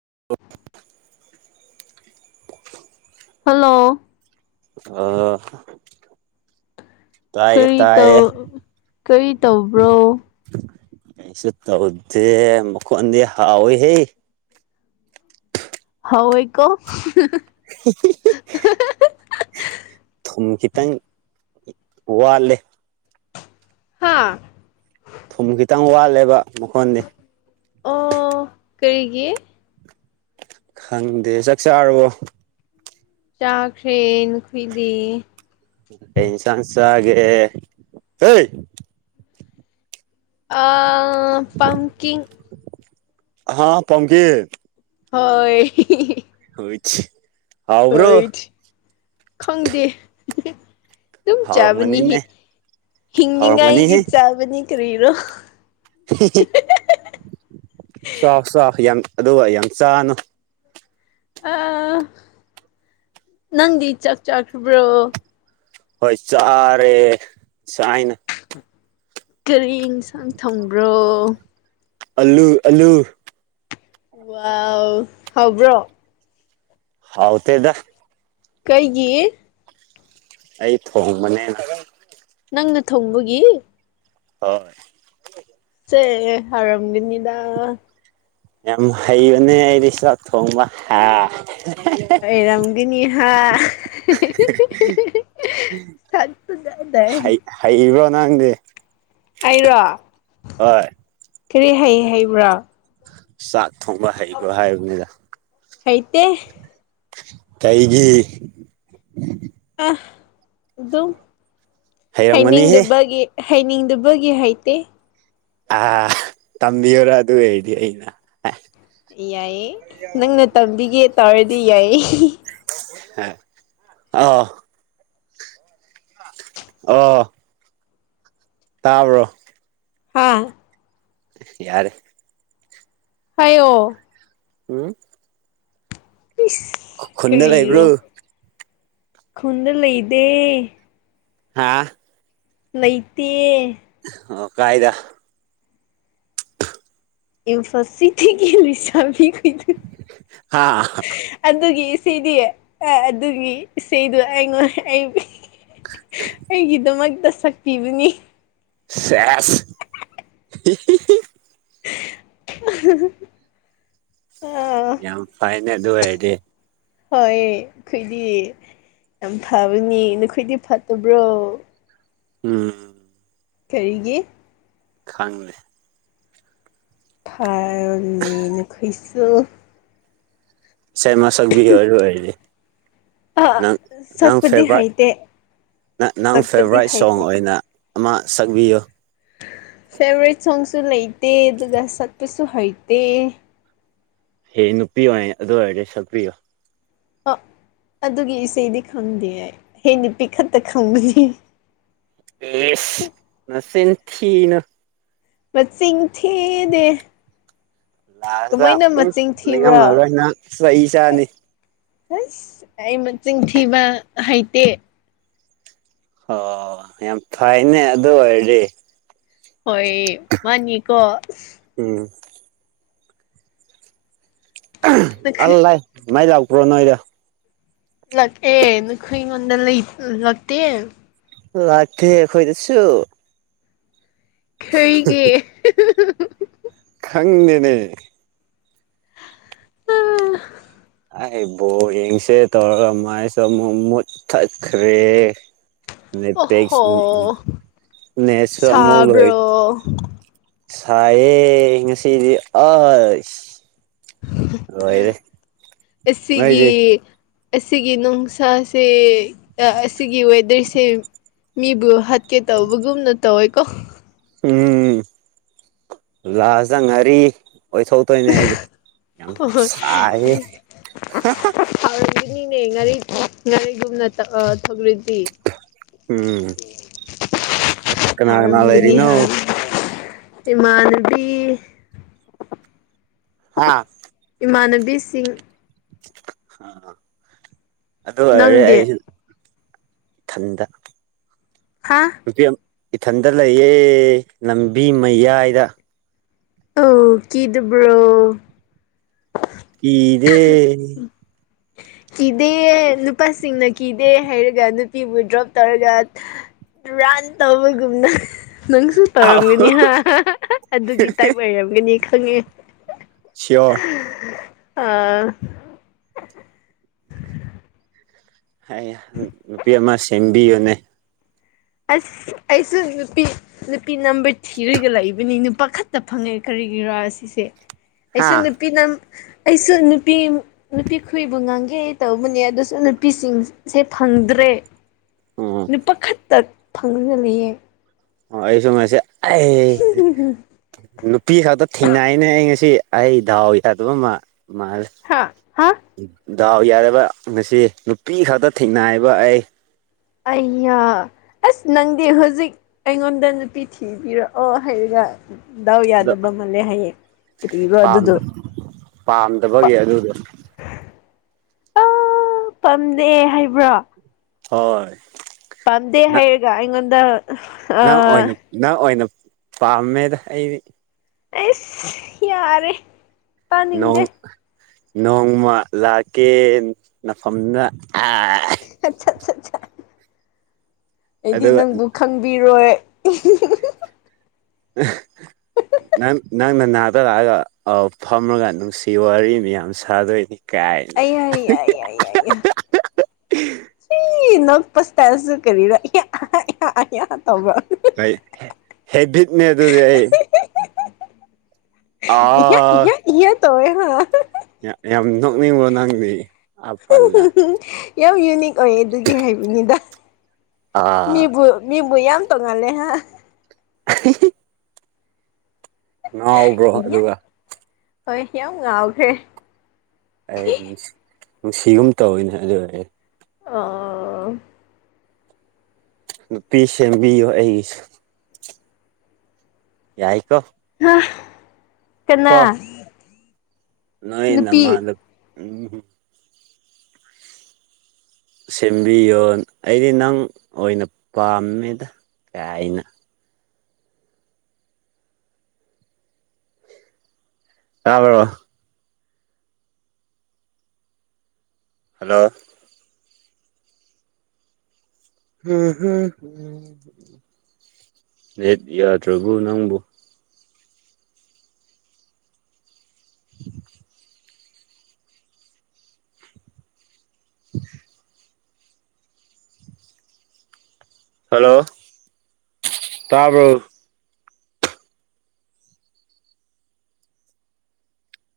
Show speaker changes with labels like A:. A: ꯍ
B: ꯍꯜꯂꯣ
A: ꯑ
B: ꯀꯔꯤ ꯇꯧ ꯀꯔꯤ ꯇꯧꯕ꯭ꯔꯣ
A: ꯀꯩꯁꯨ ꯇꯧꯗꯦ ꯃꯈꯣꯟꯗꯤ ꯍꯥꯎꯋꯤ ꯍꯦ
B: ꯍꯥꯎꯋꯤꯀꯣ
A: [unintelligible] ꯊꯨꯝ ꯈꯤꯇꯪ ꯋꯥꯠꯂꯦ
B: ꯍꯥꯥ
A: ꯊꯨꯝ ꯈꯤꯇꯪ ꯋꯥꯠꯂꯦꯕ ꯃꯈꯣꯟꯗꯤ
B: ꯑꯣ ꯀꯔꯤꯒꯤ
A: ꯈꯪꯗꯦ ꯆꯥꯛ ꯆꯥꯔꯕꯣ
B: ꯆꯥꯈ꯭ꯔꯦ ꯅꯈꯨꯏꯗꯤ
A: ꯑꯩ ꯏꯟꯁꯥꯡ ꯆꯥꯒꯦ ꯍꯩ
B: ꯑ ꯄꯝꯀꯤꯡ
A: ꯍꯥꯥ ꯄꯝꯀꯤꯟ
B: ꯍꯣꯏ
A: ꯍꯥꯎꯕ꯭ꯔꯣ
B: ꯍꯣꯏ ꯈꯪꯗꯦ ꯗꯨꯝ ꯆꯥꯕꯅꯤ
A: ꯍꯥꯎꯔꯝꯒꯅꯤꯅꯦ
B: ꯍꯤꯡꯅꯤꯡꯉꯥꯏꯒꯤ
A: ꯍꯥꯎꯔꯝꯒꯅꯤꯍꯦ
B: ꯆꯥꯕꯅꯤ ꯀꯔꯤꯔꯣ
A: ꯆꯥꯎ ꯆꯥꯎ ꯌꯥꯝ ꯑꯗꯨꯒ ꯌꯥꯝ ꯆꯥꯅꯨ
B: ꯑ ꯅꯪꯗꯤ ꯆꯥꯛ ꯆꯥꯈꯕ꯭ꯔꯣ
A: ꯍꯣꯏ ꯆꯔꯦ ꯆꯥꯏꯅ
B: ꯀꯔꯤ ꯏꯟꯁꯥꯡ ꯊꯣꯡꯕ꯭ꯔꯣ
A: ꯑꯜꯂꯨ ꯑꯜꯂꯨ
B: ꯋꯥꯎ ꯍꯥꯎꯕ꯭ꯔꯣ
A: ꯍꯥꯎ ꯇꯦꯗ
B: ꯀꯩꯒꯤ
A: ꯑꯩ ꯊꯣꯡ ꯃꯅꯦꯅ
B: ꯅꯪꯅ ꯊꯣꯡꯕꯒꯤ
A: ꯍꯣꯏ
B: ꯁꯦ ꯑꯔꯝꯒꯅꯤꯅꯤꯗꯥ
A: ꯌꯥꯝ ꯍꯩꯕꯅꯦ ꯑꯩꯗꯤ ꯆꯥꯛ ꯊꯣꯡꯕ ꯍꯥ
B: ꯑꯣꯏꯔꯝꯒꯅꯤ ꯍꯥ ꯁꯛꯇꯨꯗꯗꯩ
A: ꯍꯩ ꯍꯩꯕꯔꯣ ꯅꯪꯗꯤ
B: ꯑꯩꯔꯣ
A: ꯍꯣꯏ
B: ꯀꯔꯤ ꯍꯩ ꯍꯩꯕ꯭ꯔꯣ
A: ꯆꯥꯛ ꯊꯣꯡꯕ ꯍꯩꯕꯔꯣ ꯍꯥꯏꯕꯅꯤꯗ
B: ꯍꯩꯇꯦ
A: ꯀꯩꯒꯤ
B: ꯑ ꯑꯗꯨꯝ
A: ꯍꯩꯔꯝꯒꯅꯤꯍꯦ
B: ꯍꯥꯏꯅꯤꯡꯗꯕꯒꯤ ꯍꯩꯅꯤꯡꯗꯕꯒꯤ ꯍꯩꯇꯦ
A: ꯑ ꯇꯝꯕꯤꯌꯨꯔ ꯑꯗꯨ ꯑꯣꯏꯔꯗꯤ ꯑꯩꯅ
B: ꯌꯥꯏꯌꯦ ꯅꯪꯅ ꯇꯝꯕꯤꯒꯦ ꯇꯥꯔꯗꯤ ꯌꯥꯏꯌꯦ
A: ꯍ ꯑꯣ ꯑꯣ ꯇꯥꯕ꯭ꯔꯣ
B: ꯍꯥꯥ
A: ꯌꯥꯔꯦ
B: ꯍꯥꯏꯌꯣ
A: ꯎꯝ
B: ꯏꯁ
A: ꯈꯨꯟꯗ ꯂꯩꯕ꯭ꯔꯣ
B: ꯀꯔꯤꯔꯣ ꯈꯨꯟꯗ ꯂꯩꯗꯦ
A: ꯍꯥꯥ
B: ꯂꯩꯇꯦ
A: ꯑꯣ ꯀꯥꯏꯗ
B: ꯏꯝꯐꯥꯜ ꯁꯤꯊꯤꯒꯤ ꯂꯩꯁꯥꯕꯤ ꯀꯩꯗꯤ
A: ꯍꯥ
B: ꯑꯗꯨꯒꯤ ꯁꯤꯗꯤ ꯑ ꯑꯗꯨꯒꯤ ꯏꯁꯩꯗꯣ ꯑꯩꯉꯣꯟ ꯑꯩ ꯑꯩꯒꯤꯗꯃꯛꯇ ꯁꯛꯄꯤꯕꯅꯤ
A: ꯆꯦꯁ ꯍꯤꯍꯤꯍꯤ
B: ꯑꯍꯍꯍ
A: ꯌꯥꯝ ꯐꯥꯏꯅꯦ ꯑꯗꯨ ꯑꫭꯏꯔꯗꯤ
B: ꯍꯣꯏꯌꯦ ꯑꯈꯣꯏꯗꯤ ꯌꯥꯝ ꯐꯕꯅꯤ ꯅꯈꯣꯏꯗꯤ ꯐꯠꯇꯕ꯭ꯔꯣ
A: ꯎꯝ
B: ꯀꯔꯤꯒꯤ
A: ꯈꯪꯗꯦ
B: ꯊꯥꯔꯕꯅꯤ ꯅꯈꫭꯏꯁꯨ
A: ꯁꯦꯝ ꯃꯁꯛꯕꯤꯒꯦ ꯑꯣꯏꯔ ꯑꯗꯨ ꯑꫭꯏꯔꯗꯤ
B: ꯑ ꯁꯛꯄꯗꯤ ꯍꯩꯇꯦ
A: ꯅꯪ ꯅꯪ
B: ꯁꯛꯄꯗꯤ
A: ꯐꯦꯕꫭꯔꯥ꯭ꯏꯠ ꯁꯣꯡ
B: ꯍꯩꯇꯦ
A: ꯑꯣꯏꯅ ꯑꯃ ꯁꯪꯕꯤꯌꯨ
B: ꯐꯦꯕꫭꯔꯥ꯭ꯏꯠ ꯁꯣꯡꯁꯨ ꯂꯩꯇꯦ ꯑꯗꯨꯒ ꯁꯠꯄꯁꯨ ꯍꯩꯇꯦ
A: ꯍꯦ ꯅꯨꯄꯤ ꯑꯣꯏ ꯑꯗꯨ ꯑꯣꯏꯔꯗꯤ ꯁꯛꯄꯤꯌꯣ
B: ꯑ ꯑꯗꯨꯒꯤ ꯏꯁꯩꯗꯤ ꯈꯪꯗꯤꯌꯦ ꯍꯦꯛ ꯅꯨꯄꯤꯛ ꯈꯛꯇ ꯈꯪꯕꯅꯤ
A: ꯑꯦꯁ ꯅꯆꯤꯟ ꯊꯤꯅꯨ
B: ꯃꯆꯤꯡ ꯊꯤꯗꯦ
A: ꯂꯥꯁꯇ
B: ꯀꯃꯥꯏꯅ
A: ꯎꯝ
B: ꯃꯆꯤꯡ
A: ꯅꯤꯡꯉꯝ
B: ꯊꯤꯕ꯭ꯔꯥ
A: ꯍꯧꯔꫭꯏ ꯅꯪ ꯆꯩ ꯆꯥꯅꯤ
B: ꯑꯁ ꯑꯩ ꯃꯆꯤꯟ ꯊꯤꯕ ꯍꯩꯇꯦ
A: ꯍꯣ ꯌꯥꯝ ꯐꯩꯅꯦ ꯑꯗꯨ ꯑꯣꯏꯔꯗꯤ
B: ꯍꯣꯏ ꯃꯥꯅꯤꯀꯣ
A: ꯎꯝ ꯑ
B: ꯅꯈꯣꯏ
A: ꯑꯜꯂꯥꯏ ꯃꯩ ꯂꯥꯛ ꯄꯨ꯭ꯔꯣ ꯅꯣꯏꯗ
B: ꯂꯛꯑꯑꯦ ꯅꯈꯣꯏ ꯉꯣꯟꯗꯂꯩ ꯂꯛꯇꯦ
A: ꯂꯥꯛꯇꯦ ꯑꯈꯣꯏꯗꯁꯨ
B: ꯈꯩꯒꯤ
A: ꯈꯪꯗꯦꯅꯦ ꯑꯩ ꯕꫭ ꯌꯦꯡꯁꯦ ꯇꯧꯔꯒ ꯃꯥꯏꯁꯨ ꯑꯃꯨꯛ ꯃꯨꯠꯊꯠꯈ꯭ꯔꯦ ꯅꯤꯠꯄꯤꯛꯁ
B: ꯑꯣꯍꯣ
A: ꯎꯝ ꯅꯦꯠꯁꯨ ꯑꯃꯨꯛ ꯂꫭꯏ
B: ꯁꯥꯕ꯭ꯔꯣ
A: ꯁꯥꯏꯌꯦ ꯉꯁꯤꯗꯤ ꯑꯁ ꯂꯣꯏꯔꯦ
B: ꯑꯦꯁꯤꯒꯤ
A: ꯅꯣꯏꯗꯤ
B: ꯑꯁꯤꯒꯤ ꯅꯨꯡꯁꯥꯁꯦ ꯑꯩ ꯑꯁꯤꯒꯤ ꯋꯦꯗꯔꯁꯦ ꯃꯤꯕꯨ ꯍꯥꯠꯀꯦ ꯇꯧꯕꯒꯨꯝꯅ ꯇꯧꯋꯦꯀꯣ
A: ꯎꯝ ꯂꯥꯁꯇ ꯉꯥꯔꯤ ꯑꯣꯏ ꯊꯣꯛꯇꯣꯏꯅꯦ ꯑꯩꯗꯤ ꯌꯥꯝ
B: ꯍꯣꯏ
A: ꯁꯥꯏꯌꯦ ꯍꯥ ꯍꯥ
B: ꯅꯤꯅꯦ ꯉꯥꯔꯤ ꯉꯥꯔꯤꯒꯨꯝꯅ ꯇꯛꯑꫭ ꯊꯧ
A: ꯎꯝ ꯀ ꯀꯅꯥ ꯀꯅꯥ ꯂꯩꯔꯤꯅꯣ
B: ꯏꯃꯥꯟꯗꯤ
A: ꯍꯥꯥ
B: ꯃꯅꯕꯤꯁꯤꯡ
A: ꯑ ꯑꯗꯨ ꯑꯣꯏꯔꯦ
B: ꯅꯪꯗꯤ
A: ꯑꯩꯁꯨ ꯊꯟꯗ
B: ꯍꯥ
A: ꯀꯄꯌꯥ ꯏꯊꯟꯗ ꯂꯩꯌꯦ ꯂꯝꯕꯤ ꯃꯌꯥꯏꯗ
B: ꯑ ꯀꯤꯗꯨꯕ꯭ꯔꯣ
A: ꯀꯤꯗꯦ
B: ꯀꯤꯗꯦ ꯅꯨꯄꯥꯁꯤꯡꯅ ꯀꯤꯗꯦ ꯍꯥꯏꯔꯒ ꯅꯨꯄꯤꯕꯨ ꯗ꯭ꯔꯣꯞ ꯇꯧꯔꯒ ꯔꯥꯟ ꯇꯧꯕꯒꯨꯝꯅ ꯅꯪꯁꯨ ꯇꯧꯔꯝꯒꯅꯤ ꯍꯥ ꯑꯗꯨꯒꯤ ꯇꯥꯏꯞ ꯑꯣꯏꯔꯝꯒꯅꯤ ꯈꯪꯉꯦ
A: ꯁꯤꯌꯣꯔ
B: ꯑ
A: ꯅꯨꯄꯤ ꯑꯃ ꯁꯦꯝꯕꯤ ꯑꯣꯅꯦ
B: ꯑꯁ ꯑꯩꯁꯨ ꯅꯨꯄꯤ ꯅꯨꯄꯤ ꯅꯝꯕꯔ ꯊꯤꯔꯒ ꯂꯩꯕꯅꯤ ꯅꯨ ꯄꯥꯈꯠꯇ ꯐꯪꯉꯦ ꯀꯔꯤꯒꯤꯔꯥ ꯁꯤꯁꯦ
A: ꯍꯥ
B: ꯑꯩꯁꯨ ꯅꯨꯄꯤꯅ ꯑꯩꯁꯨ ꯅꯨꯄꯤ ꯅꯨꯄꯤ ꯈꯨꯕꯨ ꯉꯥꯡꯒꯦ ꯇꯧꯕꯅꯦ ꯑꯗꯨꯁꯨ ꯅꯨꯄꯤꯁꯤꯡꯁꯦ ꯐꯪꯗ꯭ꯔꯦ
A: ꯎꯝ
B: ꯅꯨꯄꯥ ꯈꯛꯇ ꯐꯪꯗꯨꯅ ꯂꯩꯌꯦ
A: ꯑꯣ ꯑꯩꯁꯨ ꯉꯁꯤ ꯑꯩ ꯅꯨꯄꯤ ꯈꯛꯇ ꯊꯦꯡꯅꯏꯅꯦ ꯑꯩ ꯉꯁꯤ ꯑꯩ ꯗꯥꯎ ꯌꯥꯗꯕ ꯃꯥꯜꯂꯦ
B: ꯍꯥ ꯍꯥ
A: ꯗꯥꯎ ꯌꯥꯔꯕ ꯉꯁꯤ ꯅꯨꯄꯤ ꯈꯛꯇ ꯊꯦꯡꯅꯥꯏꯕ ꯑꯩ
B: ꯑꯩꯌꯥ ꯑꯁ ꯅꯪꯗꯤ ꯍꯧꯖꯤꯛ ꯑꯩꯉꯣꯟꯗ ꯅꯨꯄꯤ ꯊꯤꯕꯤꯔꯛꯑꯣ ꯍꯥꯏꯔꯒ ꯗꯥꯎ
A: ꯑꯗꯣ
B: ꯌꯥꯗꯕ ꯃꯥꯜꯂꯦ ꯍꯌꯦꯡ ꯀꯔꯤꯔꯣ ꯑꯗꯨꯗꯣ ꯄꯥ
A: ꯄꯥꯝꯗꯕꯒꯤ ꯑꯗꯨꯗꯣ
B: ꯑꯥ ꯄꯥꯝꯗꯦ ꯍꯥꯏꯕ꯭ꯔꯣ
A: ꯍꯣꯏ
B: ꯄꯗꯦ ꯍꯥꯏꯌꯦꯒ ꯏꯉꯗ
A: ꯅꯪ ꯑꯣꯏꯅ ꯅꯪ ꯑꯣꯏꯅ ꯄꯥꯝꯃꯦꯗ ꯑꯩꯗꯤ
B: ꯑ ꯌꯥꯔꯦ ꯄꯥꯅꯤꯡꯗ
A: ꯅꯣꯡꯃ ꯂꯥꯛꯀꯦ ꯅꯐꯝꯗ
B: ꯑꯆꯥ ꯑꯆꯥ ꯑ ꯑꯩꯗꯤ
A: ꯑꯗꯨꯒ
B: ꯅꯪꯕꯨ ꯈꯪꯕꯤꯔꯣꯏ
A: ꯎ ꯅꯪ ꯅꯪꯅ ꯅꯥꯗꯔꯛꯑꯒ ꯐꯝꯃꯒ ꯅꯨꯡꯁꯤ ꯋꯥꯔꯤ ꯃꯌꯥꯝ ꯁꯥꯗꯣꯏꯅꯤ ꯀꯥꯏꯅ
B: ꯑꯩꯌꯥ ꯌꯥ ꯌꯥ ꯌꯥ ꯌꯥ ꯁꯤ ꯏ ꯄꯁ ꯇꯁꯔꯤꯔ ꯇꯕ
A: ꯑꯩ ꯍꯦꯕꯤꯠꯅꯦ ꯑꯗꯨꯗꯤ ꯑꯩ
B: ꯏ
A: ꯑꯥ
B: ꯏ ꯏ ꯇꯧꯋ ꯍꯥ
A: ꯌꯥꯝ ꯅꯣꯛꯅꯤꯡꯉꯣ ꯅꯪꯗꯤ ꯑ ꯄꯜꯂ
B: ꯌꯥꯝ ꯌꯨꯅꯤꯛ ꯑꯣꯏ ꯑꯗꯨꯒꯤ ꯍꯥꯏꯕꯅꯤꯗ
A: ꯑꯥ
B: ꯃꯤꯕꯨ ꯃꯤꯕꯨ ꯌꯥꯝ ꯇꯣꯡꯉꯜꯂꯦ ꯍꯥꯏ
A: [inaudible] [unintelligible] ꯅꯎꯕ꯭ꯔꯣ ꯑꯗꯨ
B: ꯏꯌꯥ
A: ꯋꯥ
B: ꯍꯣꯏ ꯌꯥꯝ ꯉꯥꯎꯈ꯭ꯔꯦ
A: ꯑꯩ ꯅꯨꯡꯁꯤꯒꯨꯝ ꯇꯧꯋꯤꯅꯦ ꯑꯗꯨ ꯑꯣꯏ ꯑꯩ
B: ꯑꯥ
A: ꯄꯁꯕꯤꯌꯣ ꯑꯩꯒꯤꯁꯨ ꯌꯥꯏꯀꯣ
B: ꯍꯥ ꯀꯅꯥ
A: ꯅꯣꯏꯣꯏ ꯅ ꯃꯥ
B: ꯅꯨꯄꯤ
A: ꯑꯗꯨ ꯎꯝ ꯁꯦꯝꯕꯤꯌꯣ ꯑꯩꯗꯤ ꯅꯪ ꯑꯣꯏꯅ ꯄꯥꯝꯃꯦꯗ ꯀ ꯑꯥꯏꯩꯅ ꯑꯕ꯭ꯔꯕꯥ ꯍꯜꯂꯣ ꯍꯝ ꯍꯝ ꯅꯦꯠ ꯌꯥꯗ꯭ꯔꯕꯨ ꯅꯪꯕꯨ [inaudible] [unintelligible] ꯍꯜꯂꯣ ꯇꯥꯕ꯭ꯔꯎ